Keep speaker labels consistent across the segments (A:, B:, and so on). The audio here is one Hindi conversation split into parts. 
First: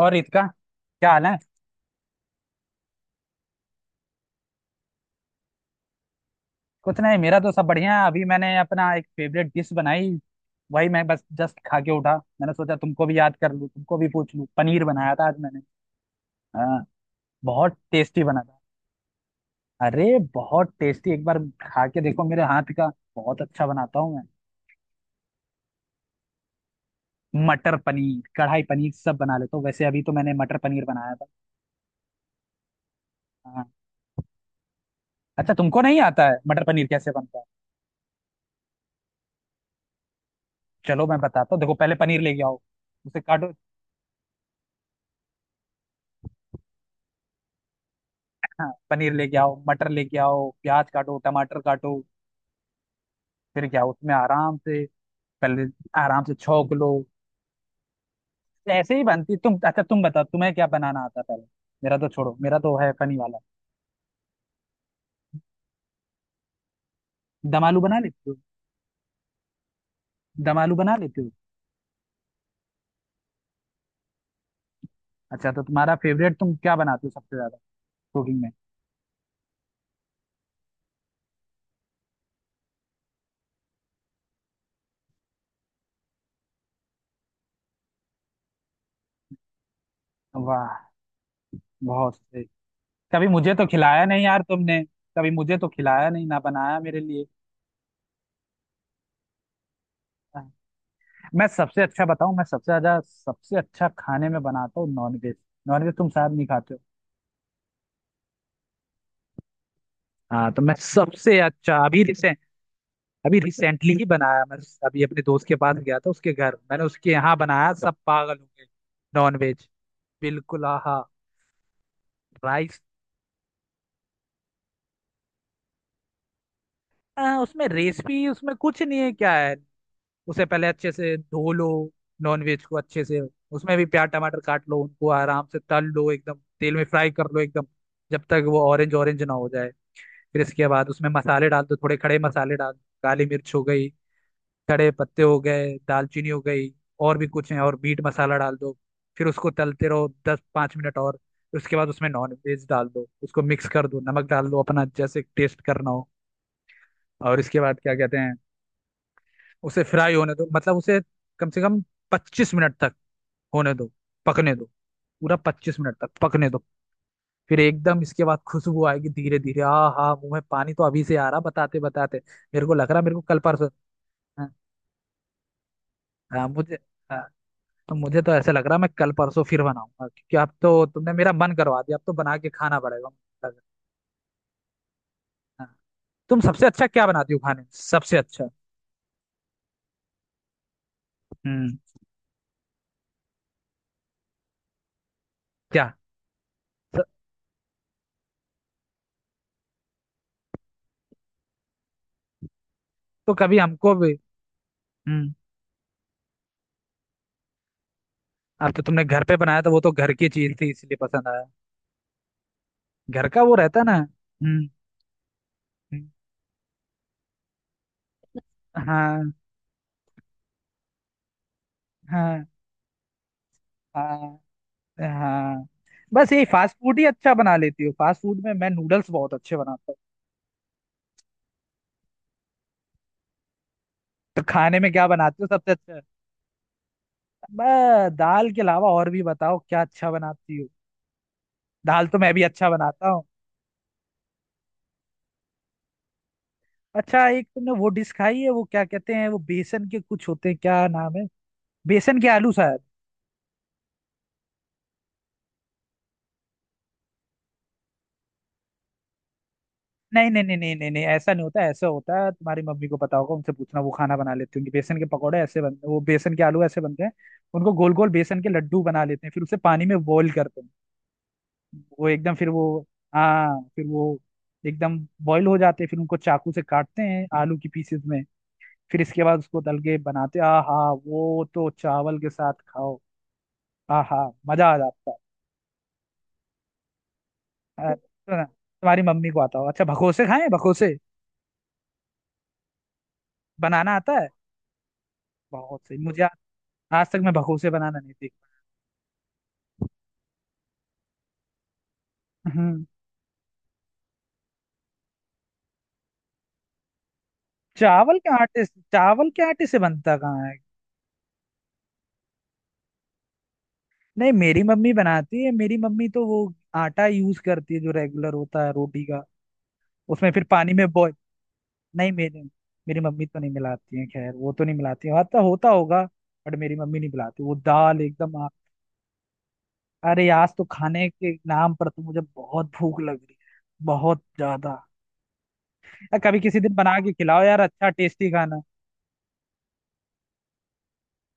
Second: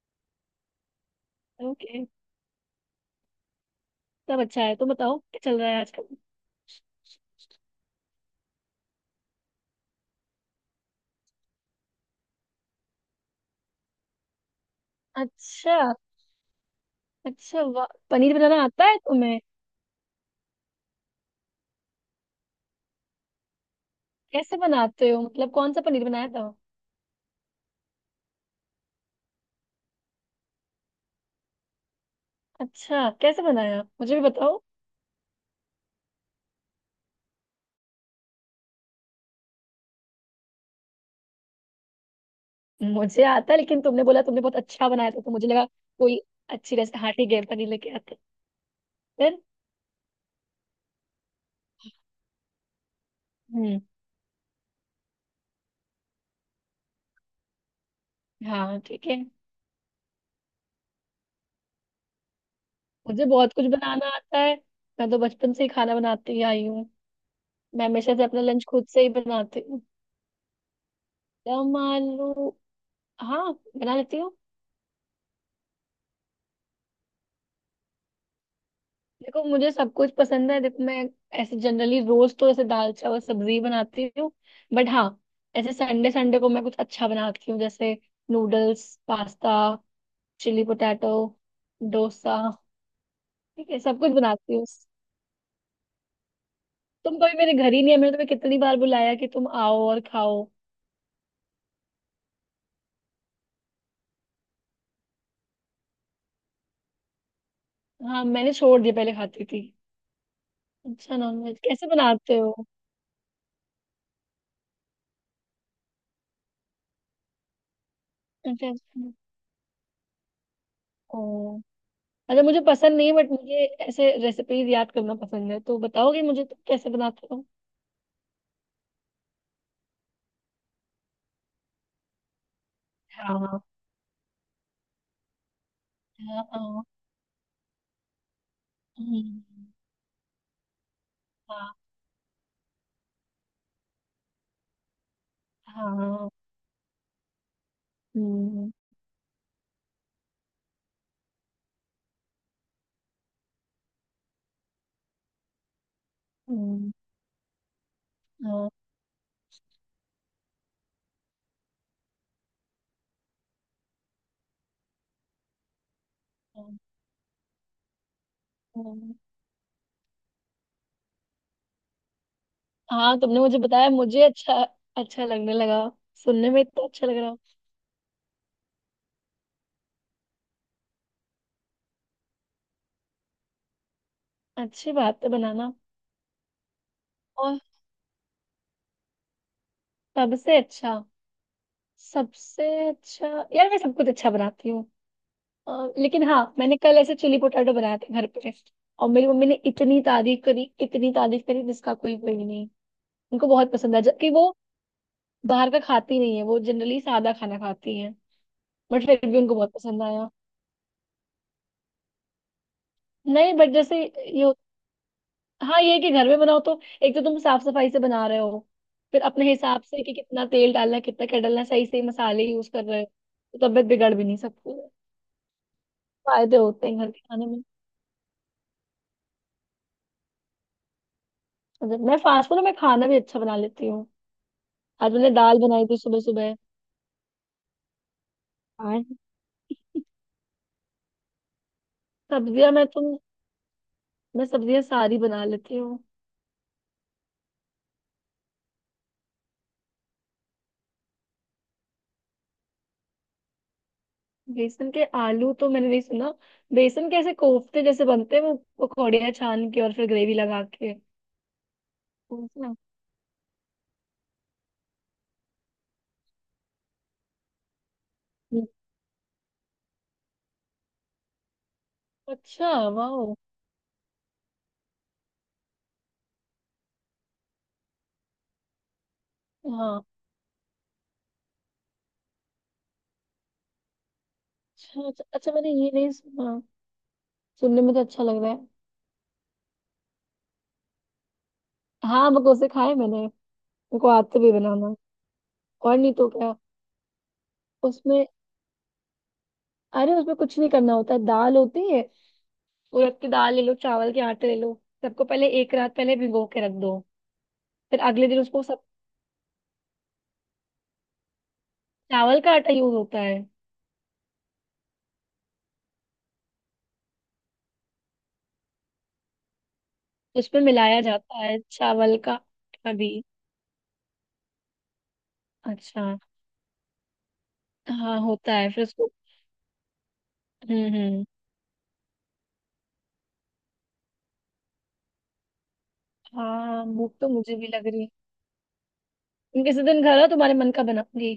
A: और ईद का क्या हाल है?
B: ओके। सब अच्छा है तो बताओ क्या चल रहा है आजकल।
A: कुछ नहीं, मेरा तो सब बढ़िया है। अभी मैंने अपना एक फेवरेट डिश बनाई। वही मैं बस जस्ट खा के उठा। मैंने सोचा तुमको भी याद कर लूँ, तुमको भी पूछ लूँ। पनीर बनाया था आज मैंने।
B: अच्छा।
A: हाँ।
B: अच्छा,
A: बहुत
B: वाह,
A: टेस्टी
B: पनीर
A: बना था।
B: बनाना आता है तुम्हें।
A: अरे, बहुत टेस्टी, एक बार खा के देखो मेरे हाथ का। बहुत अच्छा बनाता हूँ मैं।
B: कैसे बनाते हो? मतलब कौन सा पनीर बनाया था?
A: मटर पनीर, कढ़ाई पनीर, सब बना लेता हूँ। वैसे अभी तो मैंने मटर पनीर बनाया था।
B: अच्छा, कैसे
A: हाँ।
B: बनाया? मुझे भी बताओ।
A: अच्छा, तुमको नहीं आता है मटर पनीर कैसे बनता है? चलो मैं बताता हूँ। देखो पहले पनीर लेके आओ, उसे
B: मुझे
A: काटो।
B: आता है, लेकिन तुमने बोला तुमने बहुत अच्छा बनाया था तो मुझे लगा कोई अच्छी रेसिपी। हाँ, ठीक है, पनीर लेके आते।
A: हाँ, पनीर लेके
B: फिर।
A: आओ, मटर लेके आओ, प्याज काटो, टमाटर काटो। फिर
B: हम्म।
A: क्या, उसमें आराम से, पहले आराम से छौंक लो।
B: हाँ,
A: ऐसे ही
B: ठीक है।
A: बनती। तुम, अच्छा, तुम बताओ तुम्हें क्या बनाना आता है पहले? मेरा तो छोड़ो, मेरा तो है फनी
B: मुझे
A: वाला।
B: बहुत कुछ बनाना आता है। मैं तो बचपन से ही खाना बनाती ही आई हूँ।
A: दम आलू
B: मैं
A: बना
B: हमेशा से
A: लेते हो?
B: अपना लंच खुद से ही बनाती हूँ।
A: दम आलू बना लेते हो?
B: दम आलू? हाँ, बना लेती हूँ।
A: अच्छा, तो तुम्हारा फेवरेट, तुम क्या बनाते हो सबसे ज्यादा कुकिंग में?
B: देखो, मुझे सब कुछ पसंद है। देखो, मैं ऐसे जनरली रोज तो ऐसे दाल चावल सब्जी बनाती हूँ। बट हाँ, ऐसे संडे संडे को मैं कुछ अच्छा बनाती हूँ, जैसे नूडल्स, पास्ता, चिली
A: वाह,
B: पोटैटो,
A: बहुत
B: डोसा।
A: सही। कभी मुझे तो
B: ठीक है, सब
A: खिलाया
B: कुछ
A: नहीं यार
B: बनाती हूँ।
A: तुमने। कभी मुझे तो खिलाया नहीं, ना बनाया मेरे
B: तुम
A: लिए।
B: कभी मेरे घर ही नहीं है। मैंने तुम्हें कितनी बार बुलाया कि तुम आओ और खाओ।
A: मैं सबसे अच्छा बताऊं, मैं सबसे ज्यादा, सबसे अच्छा खाने में बनाता हूँ नॉनवेज। नॉनवेज तुम शायद नहीं खाते हो।
B: हाँ, मैंने छोड़ दिया, पहले खाती थी।
A: हाँ, तो मैं
B: अच्छा,
A: सबसे
B: नॉनवेज
A: अच्छा
B: कैसे बनाते हो?
A: अभी रिसेंटली ही बनाया मैं। अभी अपने दोस्त के पास गया था, उसके घर मैंने उसके यहाँ बनाया, सब पागल हो गए।
B: अच्छा, अच्छा।
A: नॉन वेज, बिल्कुल आहा।
B: ओ। अच्छा, मुझे
A: राइस।
B: पसंद नहीं है बट मुझे ऐसे रेसिपीज याद करना पसंद है। तो बताओगे मुझे तुम कैसे बनाते हो?
A: उसमें रेसिपी, उसमें कुछ नहीं है, क्या है। उसे पहले अच्छे से धो लो, नॉन वेज को अच्छे से। उसमें भी प्याज टमाटर काट लो, उनको आराम से तल लो एकदम, तेल में फ्राई कर लो एकदम। जब तक वो ऑरेंज ऑरेंज ना हो जाए। फिर इसके बाद उसमें मसाले डाल दो, थोड़े खड़े मसाले डाल दो, काली मिर्च हो गई, खड़े पत्ते हो गए, दालचीनी हो गई, और भी कुछ है, और मीट मसाला डाल
B: 好的哦，嗯，好好，嗯嗯嗯嗯嗯हाँ।
A: दो। फिर उसको तलते रहो 10 5 मिनट और। उसके बाद उसमें नॉन वेज डाल दो, उसको मिक्स कर दो, नमक डाल दो अपना जैसे टेस्ट करना हो। और इसके बाद क्या कहते हैं, उसे फ्राई होने दो, मतलब उसे कम से कम 25 मिनट तक होने दो, पकने दो। पूरा 25 मिनट तक पकने दो। फिर एकदम इसके बाद खुशबू आएगी धीरे धीरे। आ हाँ, मुंह में पानी तो अभी से आ रहा, बताते बताते। मेरे को लग रहा, मेरे को कल
B: तुमने मुझे
A: परसों।
B: बताया, मुझे अच्छा
A: हाँ।
B: अच्छा लगने लगा।
A: हाँ,
B: सुनने में
A: मुझे।
B: इतना अच्छा लग
A: हाँ,
B: रहा।
A: तो मुझे तो ऐसा लग रहा है मैं कल परसों फिर बनाऊंगा क्योंकि अब तो तुमने मेरा मन करवा दिया, अब तो बना के खाना पड़ेगा मुझे लग
B: अच्छी बात है,
A: रहा है।
B: बनाना।
A: हाँ। तुम सबसे अच्छा क्या बनाती हो
B: और
A: खाने में? सबसे अच्छा?
B: सबसे अच्छा,
A: हम्म।
B: सबसे अच्छा। यार, मैं सब कुछ अच्छा बनाती हूँ। अ,
A: क्या?
B: लेकिन हाँ, मैंने कल
A: स-
B: ऐसे चिली पोटैटो बनाए थे घर पे। और मेरी मम्मी ने इतनी तारीफ करी, इतनी तारीफ करी, जिसका कोई, कोई नहीं।
A: तो
B: उनको
A: कभी
B: बहुत
A: हमको
B: पसंद आया,
A: भी?
B: जबकि वो
A: हम्म।
B: बाहर का खाती नहीं है, वो जनरली सादा खाना खाती है।
A: अब तो तुमने
B: बट
A: घर
B: फिर
A: पे
B: भी उनको
A: बनाया तो
B: बहुत
A: वो तो
B: पसंद
A: घर की
B: आया।
A: चीज थी इसलिए पसंद आया। घर का
B: नहीं,
A: वो
B: बट
A: रहता ना। हम्म।
B: हाँ ये है
A: हम्म,
B: कि घर में बनाओ तो एक तो तुम साफ सफाई से बना रहे हो। फिर
A: हाँ।
B: अपने हिसाब से कि कितना तेल डालना है कितना क्या डालना है, सही सही मसाले
A: हाँ
B: यूज कर रहे हो। तो तबीयत बिगड़ भी नहीं
A: हाँ
B: सकती है।
A: हाँ। बस यही
B: फायदे
A: फास्ट
B: होते
A: फूड
B: हैं
A: ही
B: घर के
A: अच्छा
B: खाने
A: बना
B: में।
A: लेती हो। फास्ट फूड में मैं नूडल्स बहुत अच्छे बनाता हूँ।
B: मैं फास्ट फूड में खाना भी अच्छा बना लेती हूँ।
A: तो खाने में क्या
B: आज मैंने
A: बनाती हो
B: दाल
A: सबसे
B: बनाई थी,
A: अच्छा?
B: सुबह सुबह।
A: दाल के अलावा
B: और
A: और भी बताओ क्या अच्छा बनाती हो। दाल तो मैं भी अच्छा
B: सब्जियां,
A: बनाता हूँ।
B: मैं सब्जियां सारी बना लेती हूँ।
A: अच्छा, एक, तुमने वो डिश खाई है वो क्या कहते हैं, वो बेसन के कुछ होते हैं, क्या नाम है? बेसन के आलू शायद।
B: बेसन के आलू तो मैंने नहीं सुना। बेसन के ऐसे कोफ्ते जैसे बनते हैं वो, पकौड़ियाँ छान के और फिर
A: नहीं
B: ग्रेवी
A: नहीं नहीं
B: लगा
A: नहीं नहीं नहीं, ऐसा नहीं होता, ऐसा होता है। तुम्हारी
B: के।
A: मम्मी को पता होगा, उनसे पूछना, वो खाना बना लेती होंगी। बेसन के पकौड़े ऐसे बनते हैं, वो बेसन के आलू ऐसे बनते हैं। उनको गोल गोल बेसन के लड्डू बना लेते हैं, फिर उसे पानी में बॉईल करते हैं। वो एकदम, फिर वो।
B: अच्छा, वाओ।
A: हाँ, फिर वो एकदम बॉईल हो जाते हैं, फिर उनको चाकू से काटते हैं आलू की पीसेस में। फिर इसके बाद उसको तल के
B: हाँ।
A: बनाते, आहा। वो तो चावल के साथ खाओ, आहा, मजा आ
B: अच्छा,
A: जाता
B: अच्छा, अच्छा, मैंने ये नहीं सुना। सुनने
A: है।
B: में तो अच्छा
A: तो
B: लग
A: ना,
B: रहा है।
A: तुम्हारी मम्मी को आता हो। अच्छा, भगोसे खाए? भगोसे
B: हाँ, मकोसे खाए, मैंने
A: बनाना
B: मेरे को
A: आता है?
B: आते भी बनाना।
A: बहुत
B: और
A: सही।
B: नहीं तो क्या।
A: आज तक मैं भगोसे बनाना नहीं
B: उसमें
A: सीखा।
B: अरे, उसमें कुछ नहीं करना होता है, दाल होती है।
A: हम्म।
B: उड़द की दाल ले लो, चावल के आटे ले लो। सबको पहले, एक रात पहले भिगो के रख दो। फिर अगले दिन उसको सब,
A: चावल के आटे से बनता कहाँ है?
B: चावल का आटा यूज होता है।
A: नहीं, मेरी मम्मी बनाती है, मेरी मम्मी तो वो आटा यूज करती है जो रेगुलर होता है रोटी का। उसमें फिर
B: उसमें
A: पानी में
B: मिलाया
A: बॉय।
B: जाता है
A: नहीं
B: चावल का
A: मेरी
B: आटा
A: मेरी
B: भी।
A: मम्मी तो नहीं मिलाती है, खैर वो तो नहीं मिलाती है, होता होता होगा।
B: अच्छा,
A: बट मेरी मम्मी नहीं मिलाती, वो दाल
B: हाँ
A: एकदम।
B: होता है फिर उसको।
A: अरे, आज तो
B: हम्म,
A: खाने
B: हम्म।
A: के नाम पर तो मुझे बहुत भूख लग रही है, बहुत ज्यादा। यार कभी किसी दिन
B: हाँ,
A: बना के
B: भूख तो
A: खिलाओ
B: मुझे
A: यार,
B: भी लग
A: अच्छा
B: रही है।
A: टेस्टी खाना।
B: तुम किसी दिन घर आओ, तुम्हारे मन का बनाऊंगी।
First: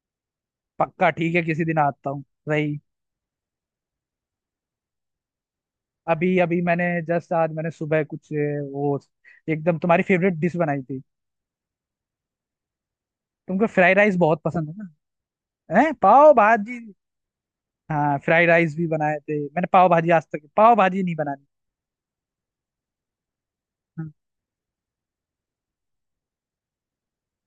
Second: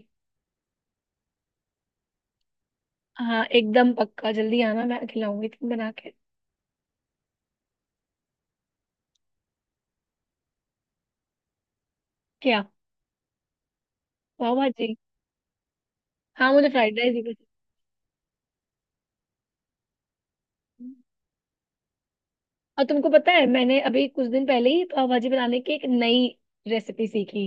A: पक्का, ठीक है, किसी दिन आता हूँ रही।
B: हाँ, एकदम पक्का, जल्दी आना, मैं खिलाऊंगी तुम बना के।
A: अभी अभी मैंने जस्ट आज मैंने सुबह कुछ वो एकदम तुम्हारी फेवरेट डिश बनाई थी।
B: क्या?
A: तुमको फ्राइड राइस बहुत
B: पाव
A: पसंद है
B: भाजी।
A: ना? है पाव
B: हाँ, मुझे
A: भाजी।
B: फ्राइड राइस भी पसंद
A: हाँ, फ्राइड राइस भी बनाए थे मैंने, पाव भाजी आज तक पाव
B: है।
A: भाजी नहीं बनानी।
B: और तुमको पता है मैंने अभी
A: हम्म।
B: कुछ दिन पहले ही पाव भाजी बनाने की एक नई रेसिपी सीखी।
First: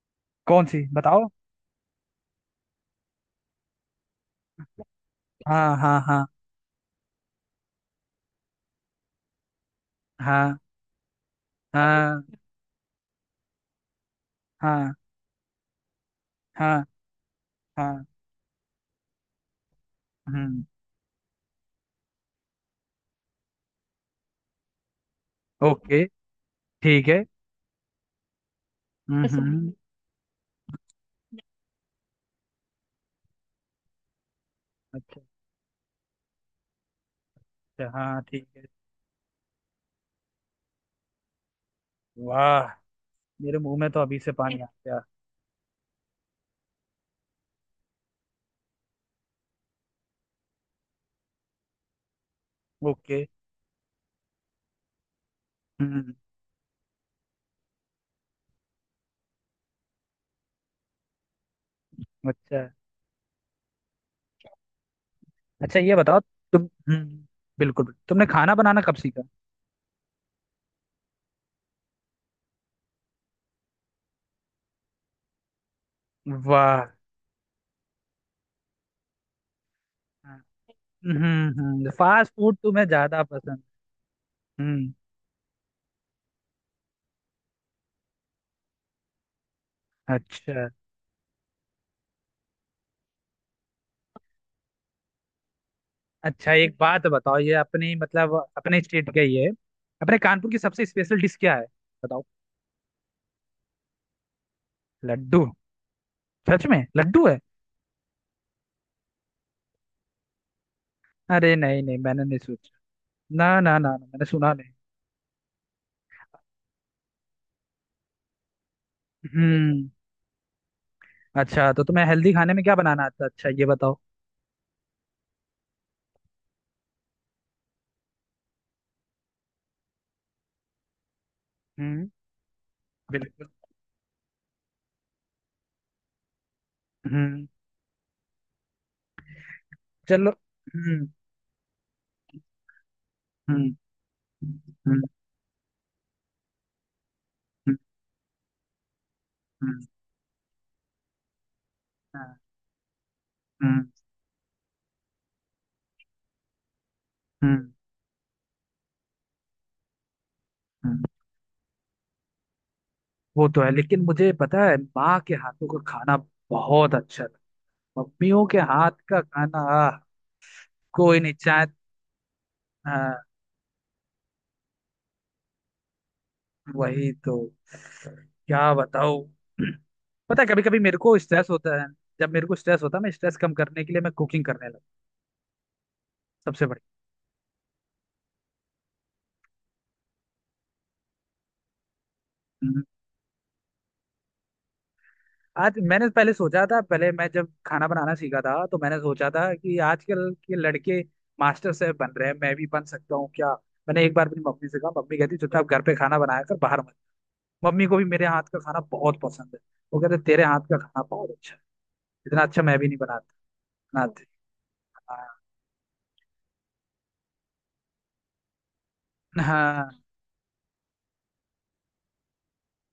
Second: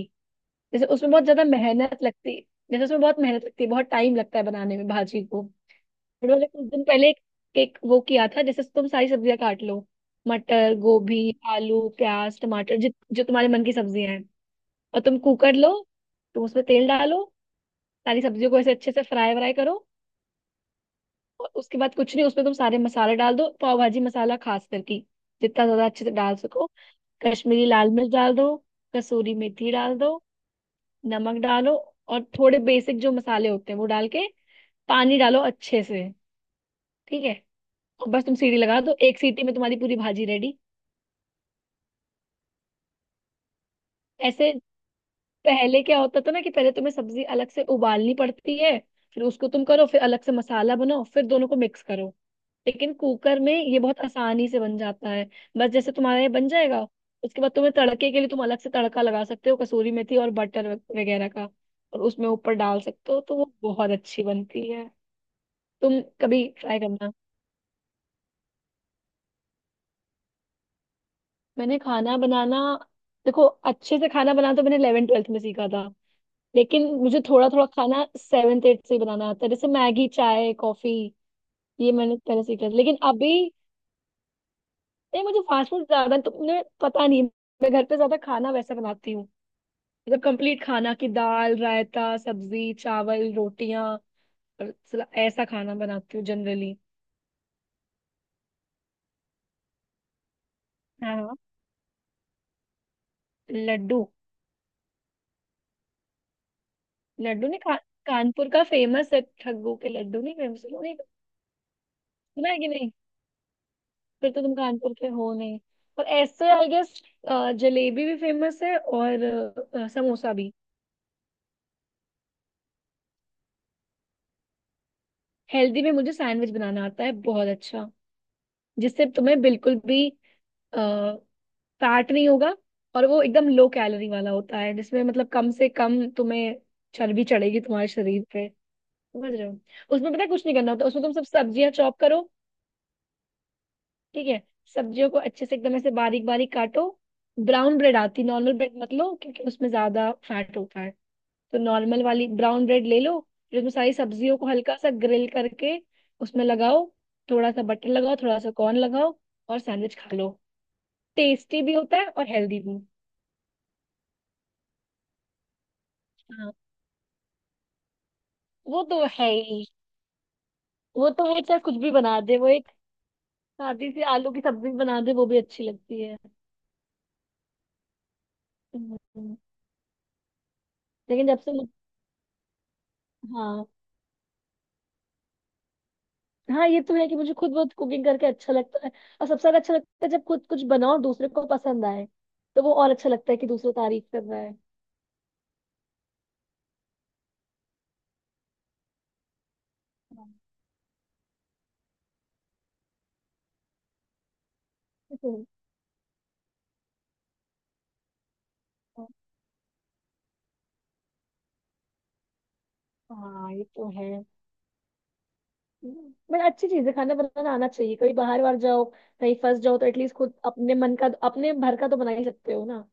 A: कौन सी
B: जैसे उसमें बहुत
A: बताओ?
B: ज्यादा मेहनत लगती है। जैसे उसमें बहुत मेहनत लगती है, बहुत टाइम लगता है बनाने में भाजी को। फिर
A: हाँ हाँ हाँ
B: मैंने कुछ दिन पहले एक वो किया था, जैसे तुम सारी सब्जियां काट लो।
A: हाँ
B: मटर, गोभी, आलू,
A: हाँ
B: प्याज, टमाटर, जित जो तुम्हारे मन की सब्जियां हैं।
A: हाँ
B: और तुम कुकर लो, तुम उसमें
A: हाँ
B: तेल डालो।
A: हाँ।
B: सारी सब्जियों को ऐसे अच्छे से फ्राई व्राई करो।
A: हम्म।
B: और उसके बाद कुछ नहीं, उसमें तुम सारे मसाले डाल दो, पाव भाजी मसाला खास करके, जितना ज्यादा
A: ओके,
B: अच्छे से डाल सको।
A: ठीक है।
B: कश्मीरी लाल मिर्च डाल दो,
A: हम्म,
B: कसूरी
A: ऐसा,
B: मेथी
A: इसलिए।
B: डाल दो, नमक डालो, और थोड़े बेसिक जो मसाले होते हैं वो डाल के पानी
A: अच्छा,
B: डालो अच्छे से। ठीक है।
A: अच्छा,
B: और
A: हाँ
B: बस तुम
A: ठीक
B: सीटी
A: है।
B: लगा दो, एक सीटी में तुम्हारी पूरी भाजी रेडी।
A: वाह, मेरे मुंह में तो अभी से
B: ऐसे
A: पानी आ गया।
B: पहले क्या होता था ना कि पहले तुम्हें सब्जी अलग से उबालनी पड़ती है, फिर उसको तुम करो, फिर अलग से मसाला बनाओ, फिर दोनों को मिक्स करो। लेकिन
A: ओके।
B: कुकर में ये बहुत आसानी से बन जाता है। बस जैसे
A: हम्म।
B: तुम्हारा ये बन जाएगा, उसके बाद तुम्हें तड़के के लिए तुम अलग से तड़का लगा सकते हो, कसूरी मेथी और बटर वगैरह का, और उसमें ऊपर
A: अच्छा,
B: डाल सकते हो, तो वो बहुत अच्छी बनती है।
A: अच्छा ये
B: तुम
A: बताओ,
B: कभी
A: तुम।
B: ट्राई
A: हम्म।
B: करना।
A: बिल्कुल बिल्कुल। तुमने खाना बनाना कब सीखा?
B: मैंने खाना बनाना देखो, अच्छे से खाना बनाना तो मैंने इलेवन ट्वेल्थ में सीखा था।
A: वाह।
B: लेकिन मुझे थोड़ा थोड़ा खाना सेवेंथ एट से ही बनाना आता है, जैसे मैगी, चाय, कॉफी।
A: हम्म।
B: ये मैंने
A: फास्ट
B: तरह
A: फूड
B: से किया,
A: तुम्हें
B: लेकिन
A: ज्यादा
B: अभी
A: पसंद? हम्म।
B: नहीं। मुझे फास्ट फूड ज्यादा तो मुझे पता नहीं। मैं घर पे ज्यादा खाना वैसा बनाती हूँ, मतलब कंप्लीट
A: अच्छा,
B: खाना की दाल, रायता, सब्जी, चावल, रोटियां, और ऐसा खाना बनाती हूँ
A: अच्छा एक
B: जनरली।
A: बात बताओ, ये अपनी मतलब अपने स्टेट का ही है। अपने कानपुर की सबसे
B: हाँ,
A: स्पेशल डिश
B: हाँ।
A: क्या है? बताओ।
B: लड्डू।
A: लड्डू? सच में लड्डू है?
B: लड्डू नहीं खा? कानपुर का फेमस है ठग्गू के लड्डू, नहीं फेमस, नहीं
A: अरे नहीं नहीं, मैंने नहीं
B: सुना है कि
A: सोचा।
B: नहीं?
A: ना ना ना, ना मैंने
B: फिर तो
A: सुना
B: तुम
A: नहीं।
B: कानपुर के हो नहीं, पर ऐसे आई गेस। जलेबी भी फेमस है, और
A: हम्म।
B: समोसा भी।
A: अच्छा, तो तुम्हें हेल्दी खाने में क्या बनाना आता है? अच्छा ये बताओ।
B: हेल्दी में मुझे सैंडविच बनाना आता है बहुत अच्छा, जिससे तुम्हें बिल्कुल भी
A: हम्म।
B: फैट नहीं होगा। और वो एकदम
A: बिल्कुल।
B: लो कैलोरी वाला होता है, जिसमें मतलब कम से कम तुम्हें चर्बी
A: हम्म।
B: चढ़ेगी तुम्हारे शरीर पे। समझ रहे हो? उसमें पता है,
A: चलो।
B: कुछ नहीं करना होता, उसमें
A: हम्म।
B: तुम सब सब्जियां चॉप करो।
A: हम्म।
B: ठीक है।
A: हम्म।
B: सब्जियों को अच्छे से एकदम ऐसे बारीक बारीक काटो।
A: हम्म।
B: ब्राउन ब्रेड आती, नॉर्मल ब्रेड मत लो क्योंकि उसमें
A: हम्म।
B: ज्यादा फैट होता है, तो नॉर्मल
A: हाँ,
B: वाली ब्राउन ब्रेड ले लो। फिर उसमें
A: हम्म,
B: सारी सब्जियों को हल्का सा ग्रिल करके उसमें लगाओ। थोड़ा सा
A: हम्म,
B: बटर लगाओ, थोड़ा सा कॉर्न लगाओ, और सैंडविच खा लो।
A: हम्म।
B: टेस्टी भी होता है और हेल्दी भी।
A: वो तो है, लेकिन मुझे पता है माँ के हाथों का खाना
B: हाँ,
A: बहुत अच्छा था। मम्मियों के
B: वो
A: हाथ
B: तो
A: का
B: है
A: खाना,
B: ही।
A: आह।
B: वो
A: कोई
B: तो
A: नहीं
B: वो चाहे
A: चाहे।
B: कुछ भी बना दे, वो एक
A: हाँ,
B: सादी सी आलू की सब्जी बना दे वो भी अच्छी लगती है।
A: वही तो। क्या बताओ।
B: हम्म,
A: पता है, कभी कभी मेरे को
B: लेकिन जब
A: स्ट्रेस
B: से मुझे।
A: होता है। जब मेरे को स्ट्रेस होता है मैं स्ट्रेस कम
B: हाँ,
A: करने के लिए मैं कुकिंग करने लगा। सबसे
B: हाँ, ये तो है कि मुझे खुद बहुत कुकिंग करके अच्छा लगता है। और सबसे ज्यादा अच्छा लगता है जब खुद कुछ बनाओ और दूसरे को पसंद आए, तो वो
A: बड़ी।
B: और अच्छा लगता है कि दूसरा तारीफ कर रहा है।
A: आज मैंने पहले सोचा था, पहले मैं जब खाना बनाना सीखा था तो मैंने सोचा था कि आजकल
B: हाँ,
A: के लड़के मास्टर शेफ बन रहे हैं, मैं भी बन सकता हूँ क्या। मैंने एक बार अपनी मम्मी से कहा, मम्मी
B: ये
A: कहती
B: तो-
A: चुपचाप घर पे खाना बनाया कर, बाहर मत। मम्मी को भी मेरे हाथ का खाना
B: है।
A: बहुत पसंद है। वो कहते तेरे हाथ का खाना बहुत अच्छा है, इतना अच्छा मैं भी नहीं बनाता।
B: हाँ, ये तो
A: इतना
B: है,
A: अच्छा-
B: बट अच्छी चीज है, खाना बनाना आना चाहिए। कभी बाहर बाहर जाओ, कहीं फंस जाओ तो
A: हाँ,
B: एटलीस्ट खुद अपने मन का, अपने भर का तो बना ही सकते हो ना।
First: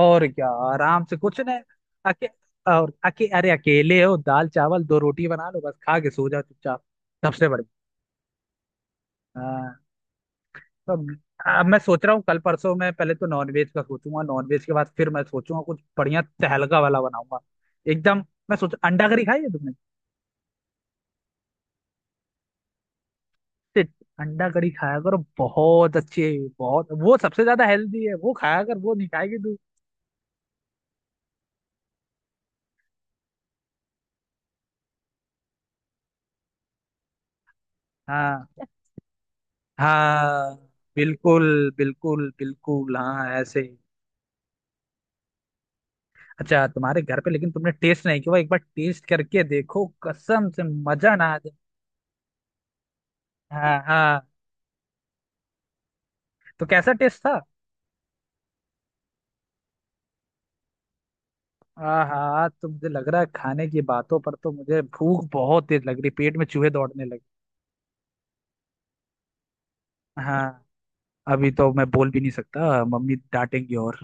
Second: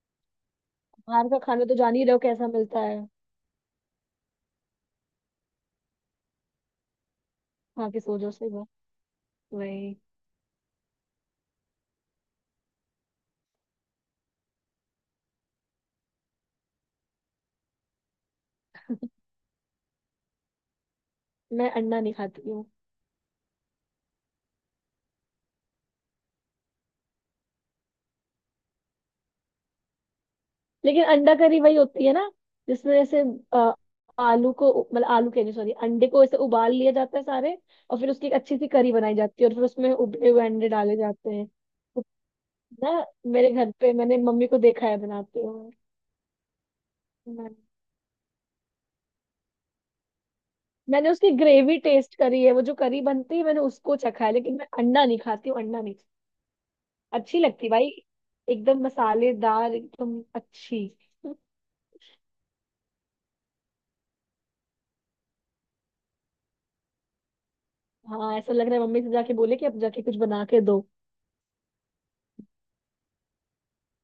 A: और क्या, आराम से
B: बाहर का
A: कुछ नहीं।
B: खाना तो जान ही रहे हो
A: अके,
B: कैसा मिलता
A: और
B: है,
A: अरे, अकेले हो, दाल चावल दो रोटी बना लो बस, खा के सो जाओ चुपचाप। सबसे बढ़िया।
B: वहां के सोचो से।
A: हाँ।
B: वही।
A: तो अब मैं सोच रहा हूँ कल परसों मैं पहले तो नॉनवेज का सोचूंगा, नॉनवेज के बाद फिर मैं सोचूंगा कुछ बढ़िया तहलका वाला बनाऊंगा एकदम। मैं सोच, अंडा करी खाई है तुमने?
B: मैं अंडा नहीं खाती।
A: शिट। अंडा करी खाया करो, बहुत अच्छी है, बहुत वो सबसे ज्यादा हेल्दी है, वो खाया कर, वो नहीं खाएगी तू।
B: लेकिन अंडा करी वही होती है ना, जिसमें जैसे अ, आलू को, मतलब आलू कह रही, सॉरी, अंडे को ऐसे उबाल लिया जाता है सारे। और फिर उसकी एक
A: हाँ
B: अच्छी सी करी बनाई जाती है और फिर उसमें उबले हुए
A: हाँ,
B: अंडे डाले जाते हैं।
A: बिल्कुल
B: तो
A: बिल्कुल बिल्कुल,
B: ना,
A: हाँ
B: मेरे
A: ऐसे
B: घर
A: ही।
B: पे मैंने मम्मी को देखा है बनाते हुए।
A: अच्छा, तुम्हारे घर पे लेकिन
B: मैं-
A: तुमने टेस्ट नहीं किया, एक बार टेस्ट करके देखो कसम से,
B: मैंने
A: मजा ना
B: उसकी
A: आ जाए।
B: ग्रेवी टेस्ट करी है, वो जो करी बनती है मैंने
A: हाँ
B: उसको चखा
A: हाँ,
B: है, लेकिन मैं अंडा नहीं खाती हूँ, अंडा नहीं।
A: तो कैसा टेस्ट
B: अच्छी
A: था?
B: लगती भाई, एकदम मसालेदार, एकदम अच्छी।
A: हाँ हाँ, तो मुझे लग रहा है खाने की बातों पर तो मुझे भूख बहुत तेज लग रही, पेट में चूहे दौड़ने लगे।
B: हाँ, ऐसा लग रहा है मम्मी से जाके बोले कि अब जाके कुछ
A: हाँ,
B: बना के दो।
A: अभी तो मैं बोल भी नहीं सकता मम्मी डांटेंगी, और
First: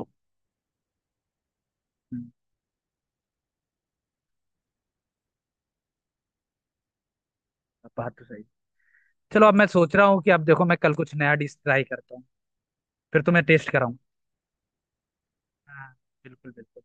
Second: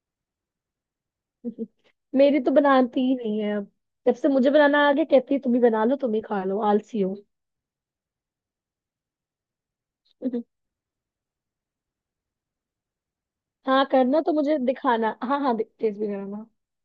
A: हम्म,
B: मेरी तो बनाती ही नहीं है अब, जब से मुझे बनाना आ गया कहती है तुम ही बना लो, तुम ही खा लो, आलसी हो।
A: बात तो सही। चलो अब मैं सोच रहा हूँ कि अब देखो मैं कल कुछ नया डिश ट्राई करता हूँ, फिर तुम्हें टेस्ट
B: हाँ,
A: कराऊँ।
B: करना तो, मुझे दिखाना, हाँ हाँ,
A: हाँ,
B: टेस्ट भी कराना।
A: बिल्कुल बिल्कुल।